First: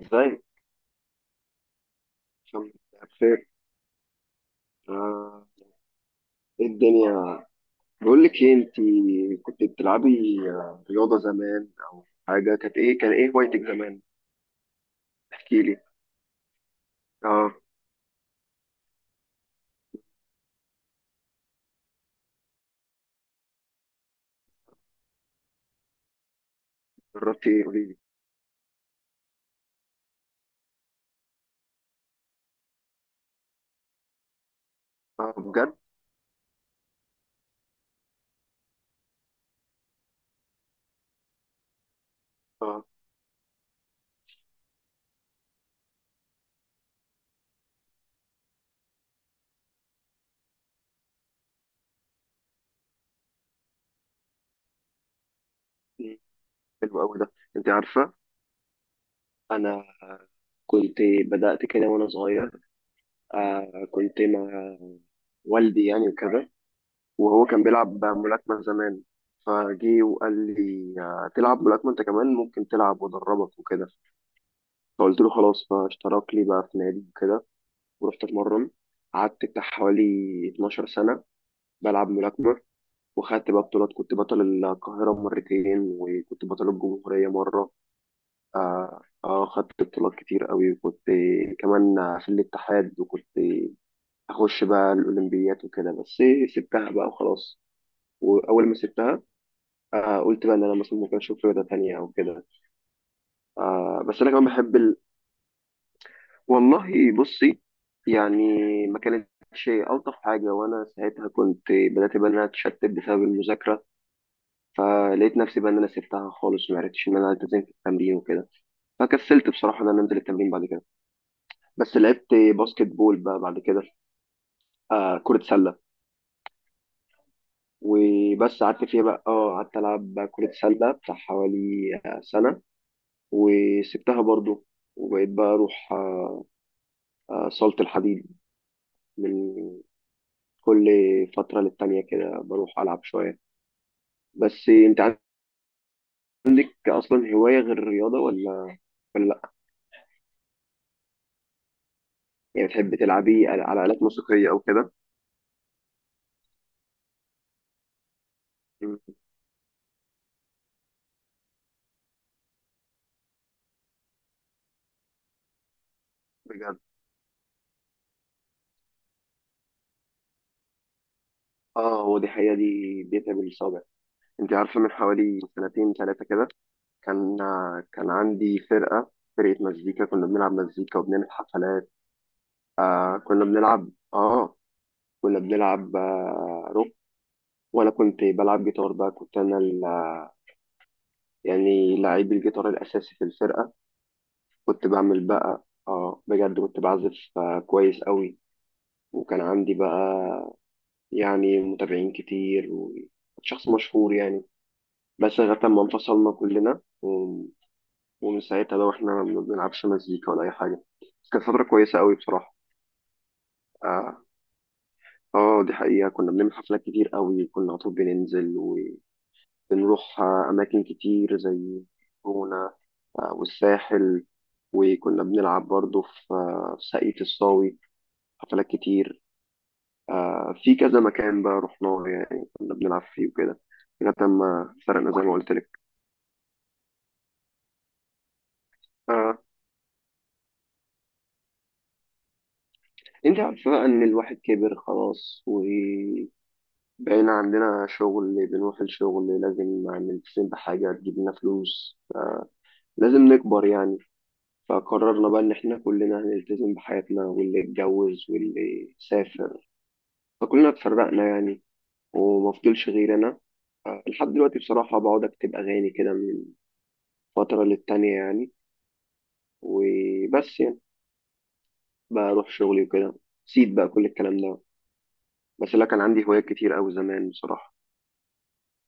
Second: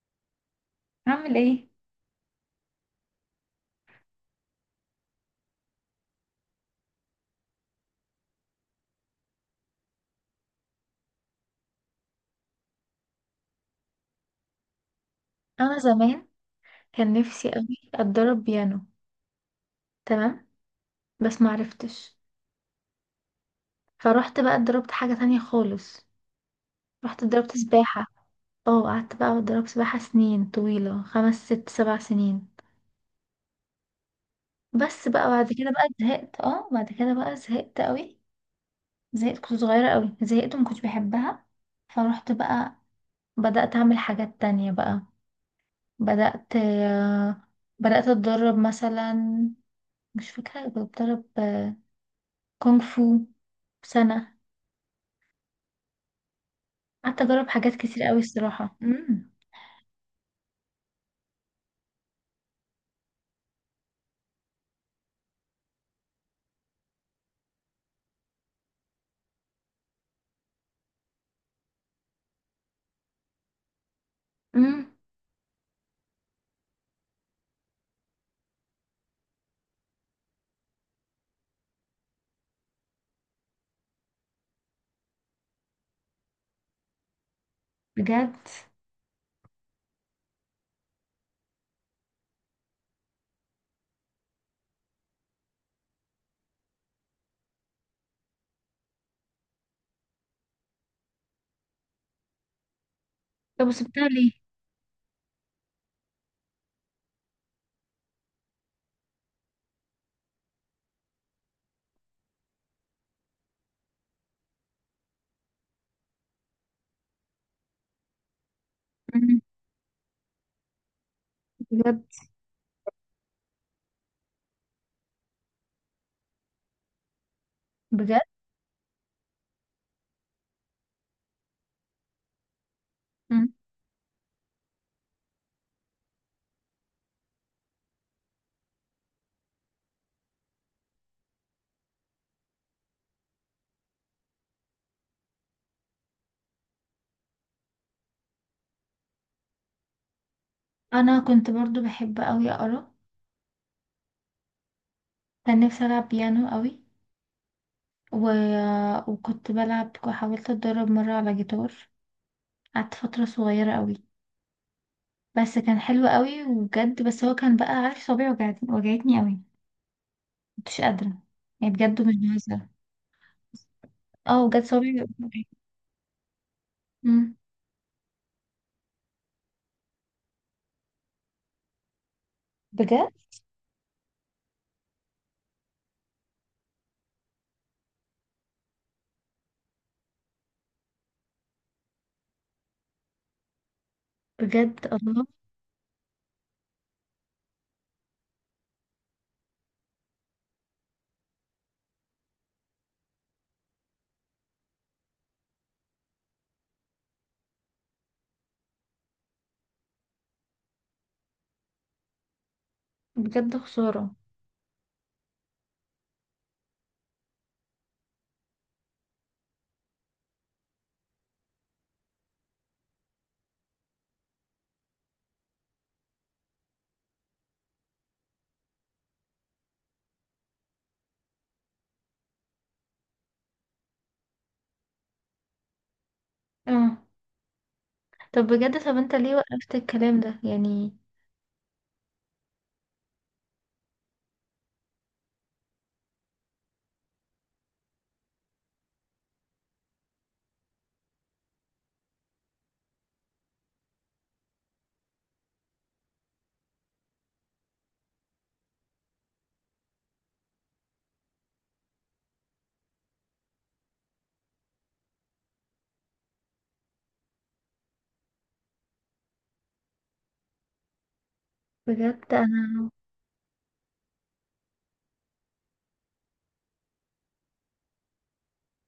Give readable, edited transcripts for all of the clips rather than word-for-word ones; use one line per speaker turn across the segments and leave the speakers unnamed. ازاي؟
اعمل ايه.
الحمد لله، بخير. آه، ايه الدنيا؟ بقول لك ايه، انت كنت بتلعبي رياضه زمان او حاجه، كانت ايه، كان ايه هوايتك زمان؟ احكي
انا
لي.
زمان كان نفسي
اه،
قوي اتدرب بيانو. تمام. بس معرفتش. فروحت بقى اتدربت حاجة تانية خالص. رحت
جربتي
اتدربت
ايه؟ قولي لي.
سباحة. اه، قعدت بقى اتدرب سباحة سنين طويلة، خمس ست سبع سنين. بس بقى
اه،
بعد كده
بجد.
بقى زهقت، اه بعد كده بقى زهقت قوي. زهقت، كنت صغيرة قوي، زهقت وما كنتش بحبها. فروحت بقى
اه.
بدأت اعمل حاجات تانية بقى. بدأت آه، بدأت اتدرب مثلا، مش فاكرة بتدرب كونغ فو سنة.
مم، حلو قوي
قعدت
ده،
أجرب
انت
حاجات كتير
عارفه.
قوي الصراحة.
انا كنت، بدات كده وانا صغير. كنت مع والدي يعني وكده، وهو كان بيلعب ملاكمه زمان. فجي وقال لي، تلعب ملاكمه انت كمان، ممكن تلعب وادربك وكده.
امم
فقلت له خلاص، فاشترك لي بقى في نادي وكده، ورحت اتمرن. قعدت بتاع حوالي 12 سنة بلعب ملاكمة، وخدت بقى بطولات. كنت بطل القاهرة مرتين وكنت بطل الجمهورية مرة.
بجد.
خدت بطولات كتير قوي، وكنت كمان في الاتحاد، وكنت أخش بقى الأولمبيات وكده. بس سبتها بقى وخلاص. وأول ما سبتها، قلت بقى إن أنا مثلا ممكن أشوف رياضة تانية أو كده.
طب وسبتها
بس
ليه؟
أنا كمان بحب. والله بصي، يعني ما كانتش ألطف حاجة، وأنا ساعتها كنت بدأت بقى إن أنا أتشتت بسبب المذاكرة. فلقيت نفسي بقى إن أنا سبتها خالص، ما عرفتش إن أنا ألتزم في التمرين وكده.
امم
فكسلت بصراحة إن أنا أنزل التمرين بعد كده. بس
بجد.
لعبت باسكت بول بقى بعد كده، كرة سلة.
بجد
وبس قعدت فيها بقى، قعدت ألعب بقى كرة سلة بتاع حوالي سنة.
امم
وسبتها برضو، وبقيت بقى أروح صالة الحديد من كل فترة للتانية كده، بروح ألعب شوية. بس أنت عندك أصلا هواية غير الرياضة، ولا لأ؟
أنا كنت برضو بحب قوي
يعني
أقرأ.
بتحبي تلعبي على آلات موسيقية أو كده؟
كان نفسي ألعب بيانو قوي و...
مم،
وكنت بلعب وحاولت أتدرب مرة على جيتار. قعدت فترة صغيرة قوي، بس كان حلو قوي
بجد.
وبجد، بس هو كان بقى عارف صوابعي وجعتني قوي. مكنتش قادرة، يعني بجد مش
هو دي حقيقة،
بهزر.
دي بيتها بالصابع.
اه
أنت
بجد
عارفة، من
صوابعي
حوالي
وجعتني.
سنتين ثلاثة كده،
أمم.
كان كان عندي فرقة، فرقة مزيكا. كنا بنلعب مزيكا وبنعمل حفلات.
بجد.
آه كنا بنلعب آه كنا بنلعب روك. وأنا كنت بلعب جيتار بقى، كنت أنا يعني لعيب الجيتار الأساسي في الفرقة.
بجد
كنت
الله.
بعمل بقى، بجد كنت بعزف كويس قوي. وكان عندي بقى يعني متابعين كتير، وشخص مشهور يعني. بس لغاية ما انفصلنا كلنا ومن ساعتها بقى واحنا ما بنلعبش مزيكا ولا أي حاجة. بس كانت فترة كويسة قوي بصراحة.
بجد خسارة.
اه. دي حقيقة، كنا بنعمل حفلات كتير قوي، كنا على طول بننزل. وبنروح أماكن كتير زي جونة، والساحل. وكنا بنلعب برضه في ساقية الصاوي حفلات كتير. في كذا مكان بقى رحناه، يعني كنا بنلعب فيه وكده، لغاية ما فرقنا زي ما قلت لك.
اه. طب بجد، طب انت ليه
آه
وقفت الكلام ده يعني؟
انت عارفة بقى ان الواحد كبر خلاص، وبقينا عندنا شغل بنروح الشغل، لازم نلتزم بحاجة تجيب لنا فلوس. لازم نكبر يعني. فقررنا بقى ان احنا كلنا هنلتزم بحياتنا، واللي اتجوز واللي سافر، فكلنا اتفرقنا يعني. ومفضلش غير انا. لحد دلوقتي بصراحة بقعد اكتب اغاني كده من فترة للتانية يعني، وبس يعني
بجد
بروح شغلي
انا،
وكده. سيب بقى كل الكلام ده، بس لا، كان عندي هوايات كتير قوي زمان بصراحة.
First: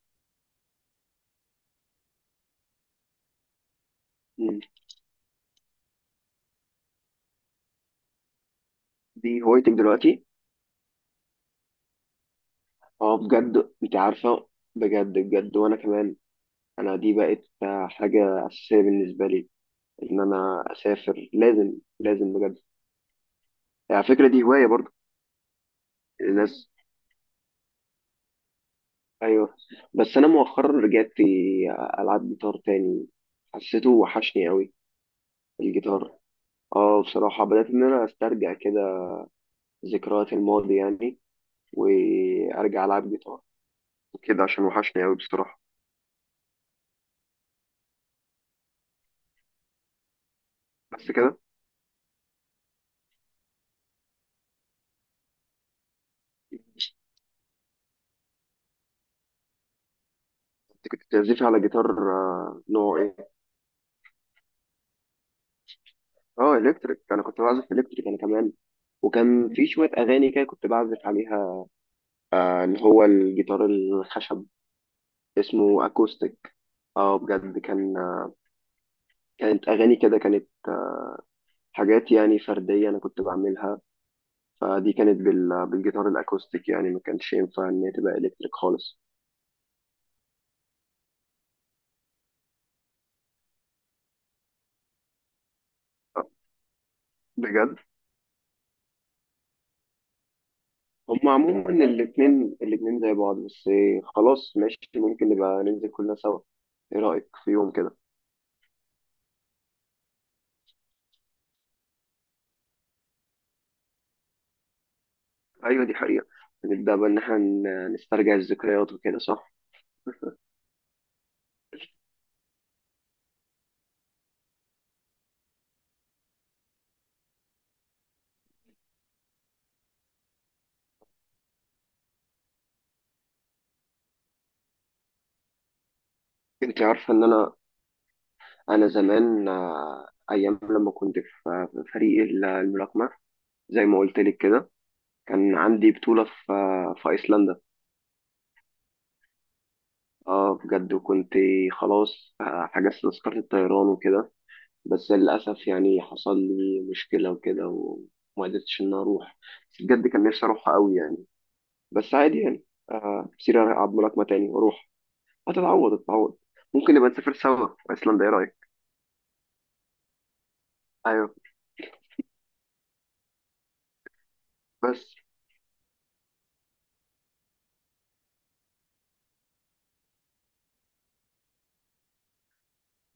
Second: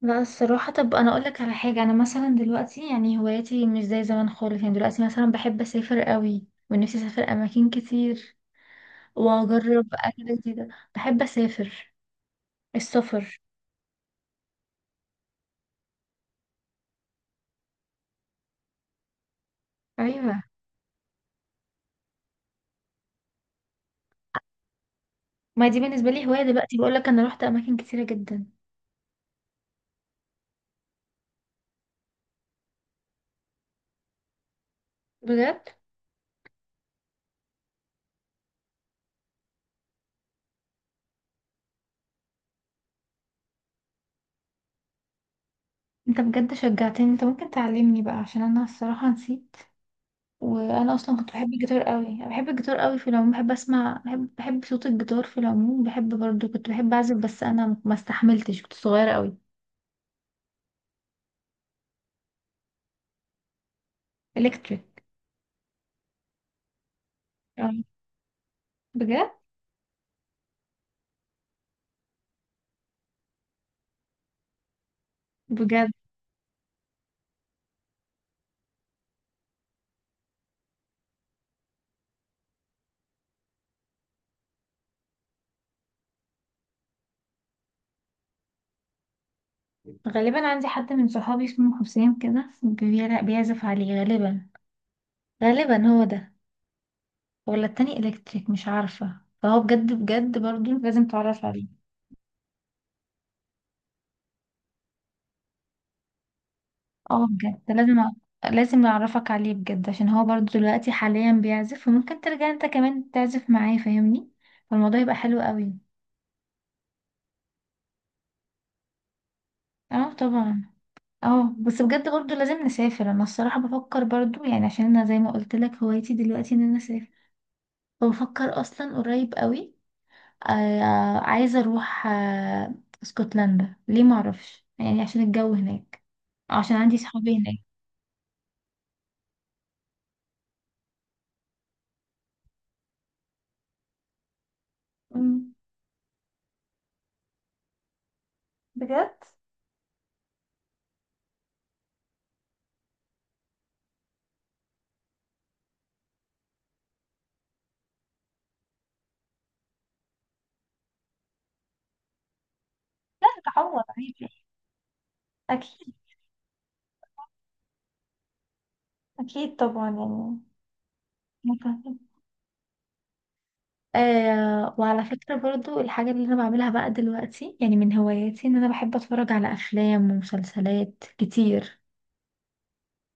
لا الصراحة، طب انا اقولك على حاجة، انا مثلا دلوقتي يعني هواياتي مش زي زمان
مم.
خالص. يعني دلوقتي مثلا بحب اسافر قوي ونفسي اسافر اماكن كتير
دي هوايتك
واجرب
دلوقتي؟
اكل جديدة. بحب اسافر،
اه،
السفر.
بجد؟ انت عارفة، بجد بجد، وانا كمان. انا دي بقت حاجة اساسية بالنسبة لي، ان
ايوه،
انا اسافر. لازم، لازم بجد. على فكرة دي هواية برضو.
ما دي بالنسبة لي هواية
الناس،
دلوقتي. بقولك انا روحت اماكن كتيرة جدا.
ايوه. بس انا مؤخرا رجعت العب جيتار تاني، حسيته وحشني قوي
بجد،
الجيتار. اه، بصراحة بدأت ان انا استرجع كده ذكريات الماضي يعني، وارجع العب جيتار كده عشان وحشني قوي بصراحه.
انت بجد شجعتني، انت ممكن تعلمني بقى عشان انا الصراحة نسيت. وانا
بس
اصلا كنت
كده،
بحب الجيتار قوي، أنا بحب الجيتار قوي في العموم، بحب اسمع، بحب صوت الجيتار في العموم، بحب برضو كنت بحب اعزف، بس انا ما استحملتش كنت صغيره قوي.
انت كنت بتعزفي على جيتار نوع ايه؟
الكتريك.
اه الكتريك، انا كنت
آه،
بعزف الكتريك انا كمان.
بجد.
وكان في شويه اغاني كده كنت بعزف عليها، اللي هو الجيتار الخشب اسمه
بجد.
اكوستيك. اه بجد، كانت اغاني كده، كانت حاجات يعني فرديه انا كنت بعملها. فدي كانت بالجيتار الاكوستيك، يعني ما كانش ينفع ان هي تبقى الكتريك خالص.
غالبا عندي حد من صحابي اسمه حسين كده بيعزف عليه غالبا، غالبا هو
آه،
ده، ولا
بجد.
التاني الكتريك مش عارفه. فهو بجد، بجد برضو لازم
هما
تعرف عليه.
عموما الاتنين زي بعض. بس إيه، خلاص ماشي، ممكن نبقى ننزل كلنا سوا. ايه
اه
رأيك في
بجد
يوم
لازم
كده؟
لازم اعرفك عليه بجد، عشان هو برضو دلوقتي حاليا بيعزف وممكن ترجع انت كمان تعزف معاه، فاهمني؟ فالموضوع يبقى حلو قوي.
ايوه دي حقيقة، نبدأ بقى ان احنا نسترجع الذكريات وكده، صح؟
اه طبعا. اه، بس بجد برضو لازم نسافر. انا الصراحة بفكر برضو يعني، عشان انا زي ما قلت لك هوايتي دلوقتي ان انا اسافر. فبفكر اصلا قريب قوي، آه عايزة اروح اسكتلندا. ليه معرفش، يعني عشان الجو هناك، عشان
انت
عندي
عارفة ان
صحابي
انا،
هناك.
انا زمان ايام لما كنت في فريق الملاكمة، زي ما قلت لك كده.
أمم.
كان عندي بطولة في ايسلندا.
بجد.
اه بجد، وكنت خلاص، حجزت تذكرة الطيران وكده. بس للأسف يعني، حصل لي مشكلة وكده، وما قدرتش إن أروح. بس بجد كان نفسي أروحها أوي يعني. بس عادي يعني،
لا
كتير
هتعوض
ألعب ملاكمة
عادي.
تاني وأروح.
اكيد.
هتتعوض، هتتعوض. ممكن نبقى نسافر سوا في أيسلندا، إيه رأيك؟
أكيد طبعا يعني.
أيوه.
متعبة. آه، وعلى
بس
فكرة برضو الحاجة اللي أنا بعملها بقى دلوقتي يعني من هواياتي، إن أنا بحب أتفرج على أفلام ومسلسلات كتير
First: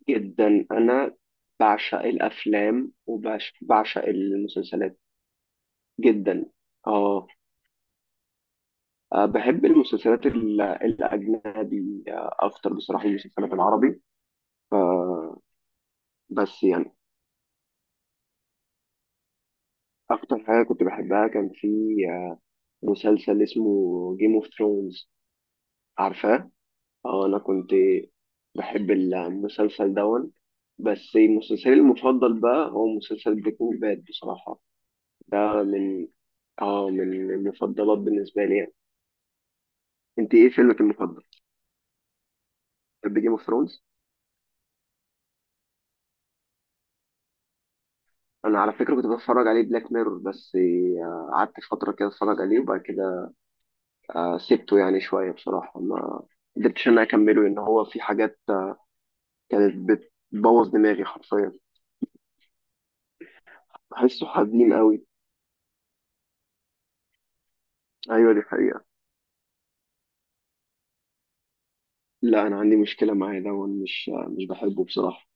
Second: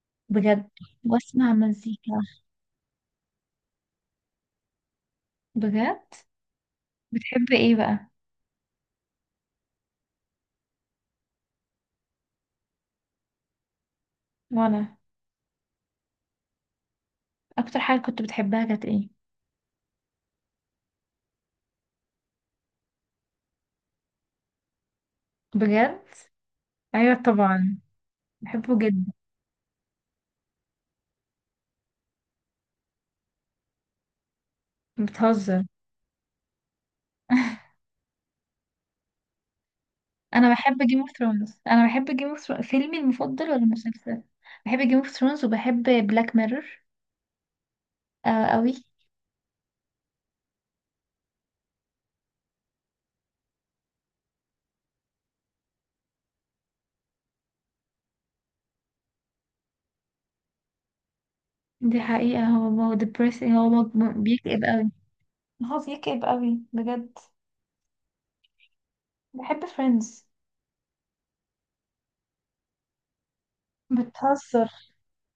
جدا،
بجد،
أنا
وأسمع
بعشق
مزيكا.
الأفلام وبعشق المسلسلات
بجد؟
جدا. آه
بتحب إيه بقى؟
بحب المسلسلات الأجنبي، أكتر بصراحة من المسلسلات العربي. ف-
وأنا،
بس يعني.
أكتر حاجة كنت بتحبها كانت إيه؟
أكتر حاجة كنت بحبها كان في مسلسل اسمه جيم اوف ثرونز،
بجد؟
عارفاه؟
أيوة
اه، انا كنت
طبعا، بحبه
بحب
جدا.
المسلسل دون. بس مسلسلي المفضل بقى هو مسلسل بريكنج باد بصراحة. ده
بتهزر.
من، اه من المفضلات بالنسبة لي يعني. انت
أنا
ايه
بحب
فيلمك
جيم اوف
المفضل؟
ثرونز، أنا بحب جيم اوف ثرونز. فيلمي
بتحب جيم اوف
المفضل ولا
ثرونز؟
المسلسل؟ بحب جيم اوف ثرونز وبحب بلاك ميرور آه
انا على
قوي.
فكرة كنت بتفرج عليه بلاك ميرور، بس قعدت فترة كده اتفرج عليه، وبعد كده سبته يعني شوية بصراحة. ما قدرتش ان انا اكمله، لان هو في حاجات كانت بتبوظ دماغي حرفيا.
دي حقيقة، هو هو depressing،
بحسه
بيكئب
حزين
قوي.
قوي.
هو بيكئب قوي بجد.
ايوه دي حقيقة.
بحب فريندز.
لا، انا عندي مشكلة معاه ده، وأنا مش
بتهزر.
بحبه بصراحة.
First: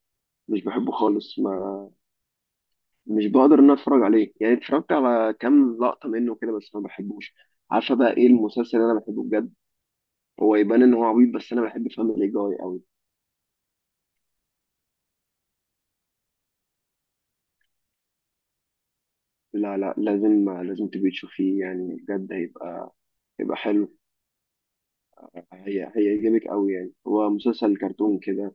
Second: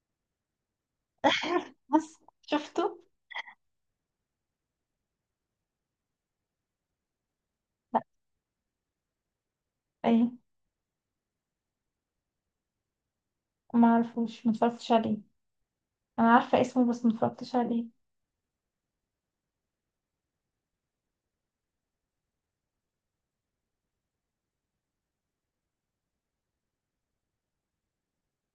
مش بحبه خالص، ما،
بس شفته.
مش بقدر ان أنا اتفرج عليه. يعني اتفرجت على كام لقطة منه كده، بس ما بحبوش. عارفة
لا.
بقى ايه المسلسل اللي انا بحبه بجد؟
ايه؟
هو يبان ان هو عبيط، بس انا بحب فاميلي جاي قوي.
ما اعرفوش، ما اتفرجتش عليه. انا عارفه اسمه بس ما اتفرجتش عليه.
لا لا، لازم تبقي تشوفيه يعني، بجد هيبقى حلو. هيعجبك قوي يعني، هو مسلسل كرتون كده.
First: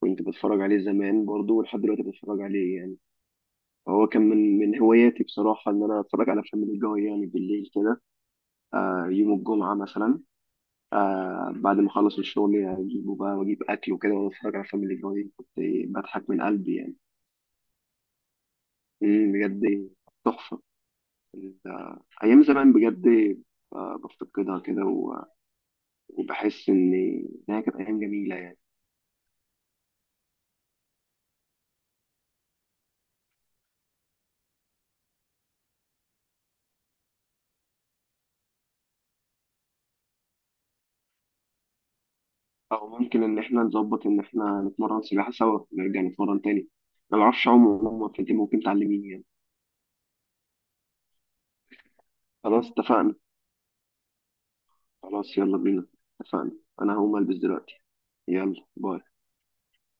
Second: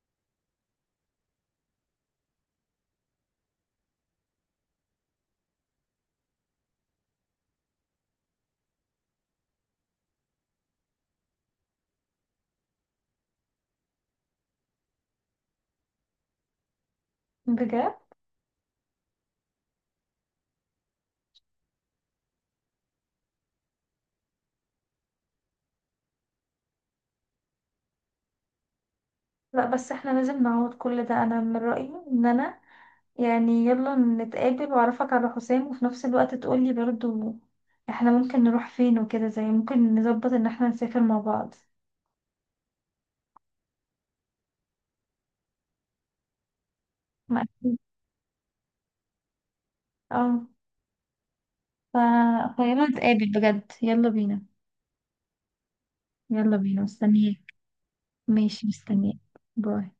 كنت بتفرج عليه زمان برضه، ولحد دلوقتي بتفرج عليه يعني. هو كان من هواياتي بصراحة، ان انا اتفرج على فاميلي جاي يعني بالليل كده. يوم الجمعة مثلا، بعد ما أخلص الشغل يعني أجيبه بقى وأجيب أكل وكده، وأنا بتفرج على فاميلي جاي كنت بضحك من قلبي يعني.
بجد.
مم، بجد. تحفة ال- أيام زمان بجد. بفتقدها كده وبحس إنها كانت أيام جميلة يعني.
لا بس احنا لازم نعوض كل ده. انا من رايي ان انا يعني يلا نتقابل واعرفك على حسام، وفي نفس الوقت تقولي برضو احنا ممكن نروح فين وكده، زي ممكن نظبط ان احنا نسافر مع بعض.
أو ممكن إن إحنا نظبط إن إحنا نتمرن سباحة سوا، نرجع نتمرن تاني. أنا
ما
معرفش أعوم
أكيد.
عموما، فأنت ممكن تعلميني يعني.
اه.
خلاص
فخيرنا
اتفقنا.
نتقابل بجد، يلا بينا.
خلاص يلا بينا. اتفقنا.
يلا بينا
أنا هقوم ألبس
مستنياك.
دلوقتي. يلا،
ماشي
باي.
مستنياك. باي.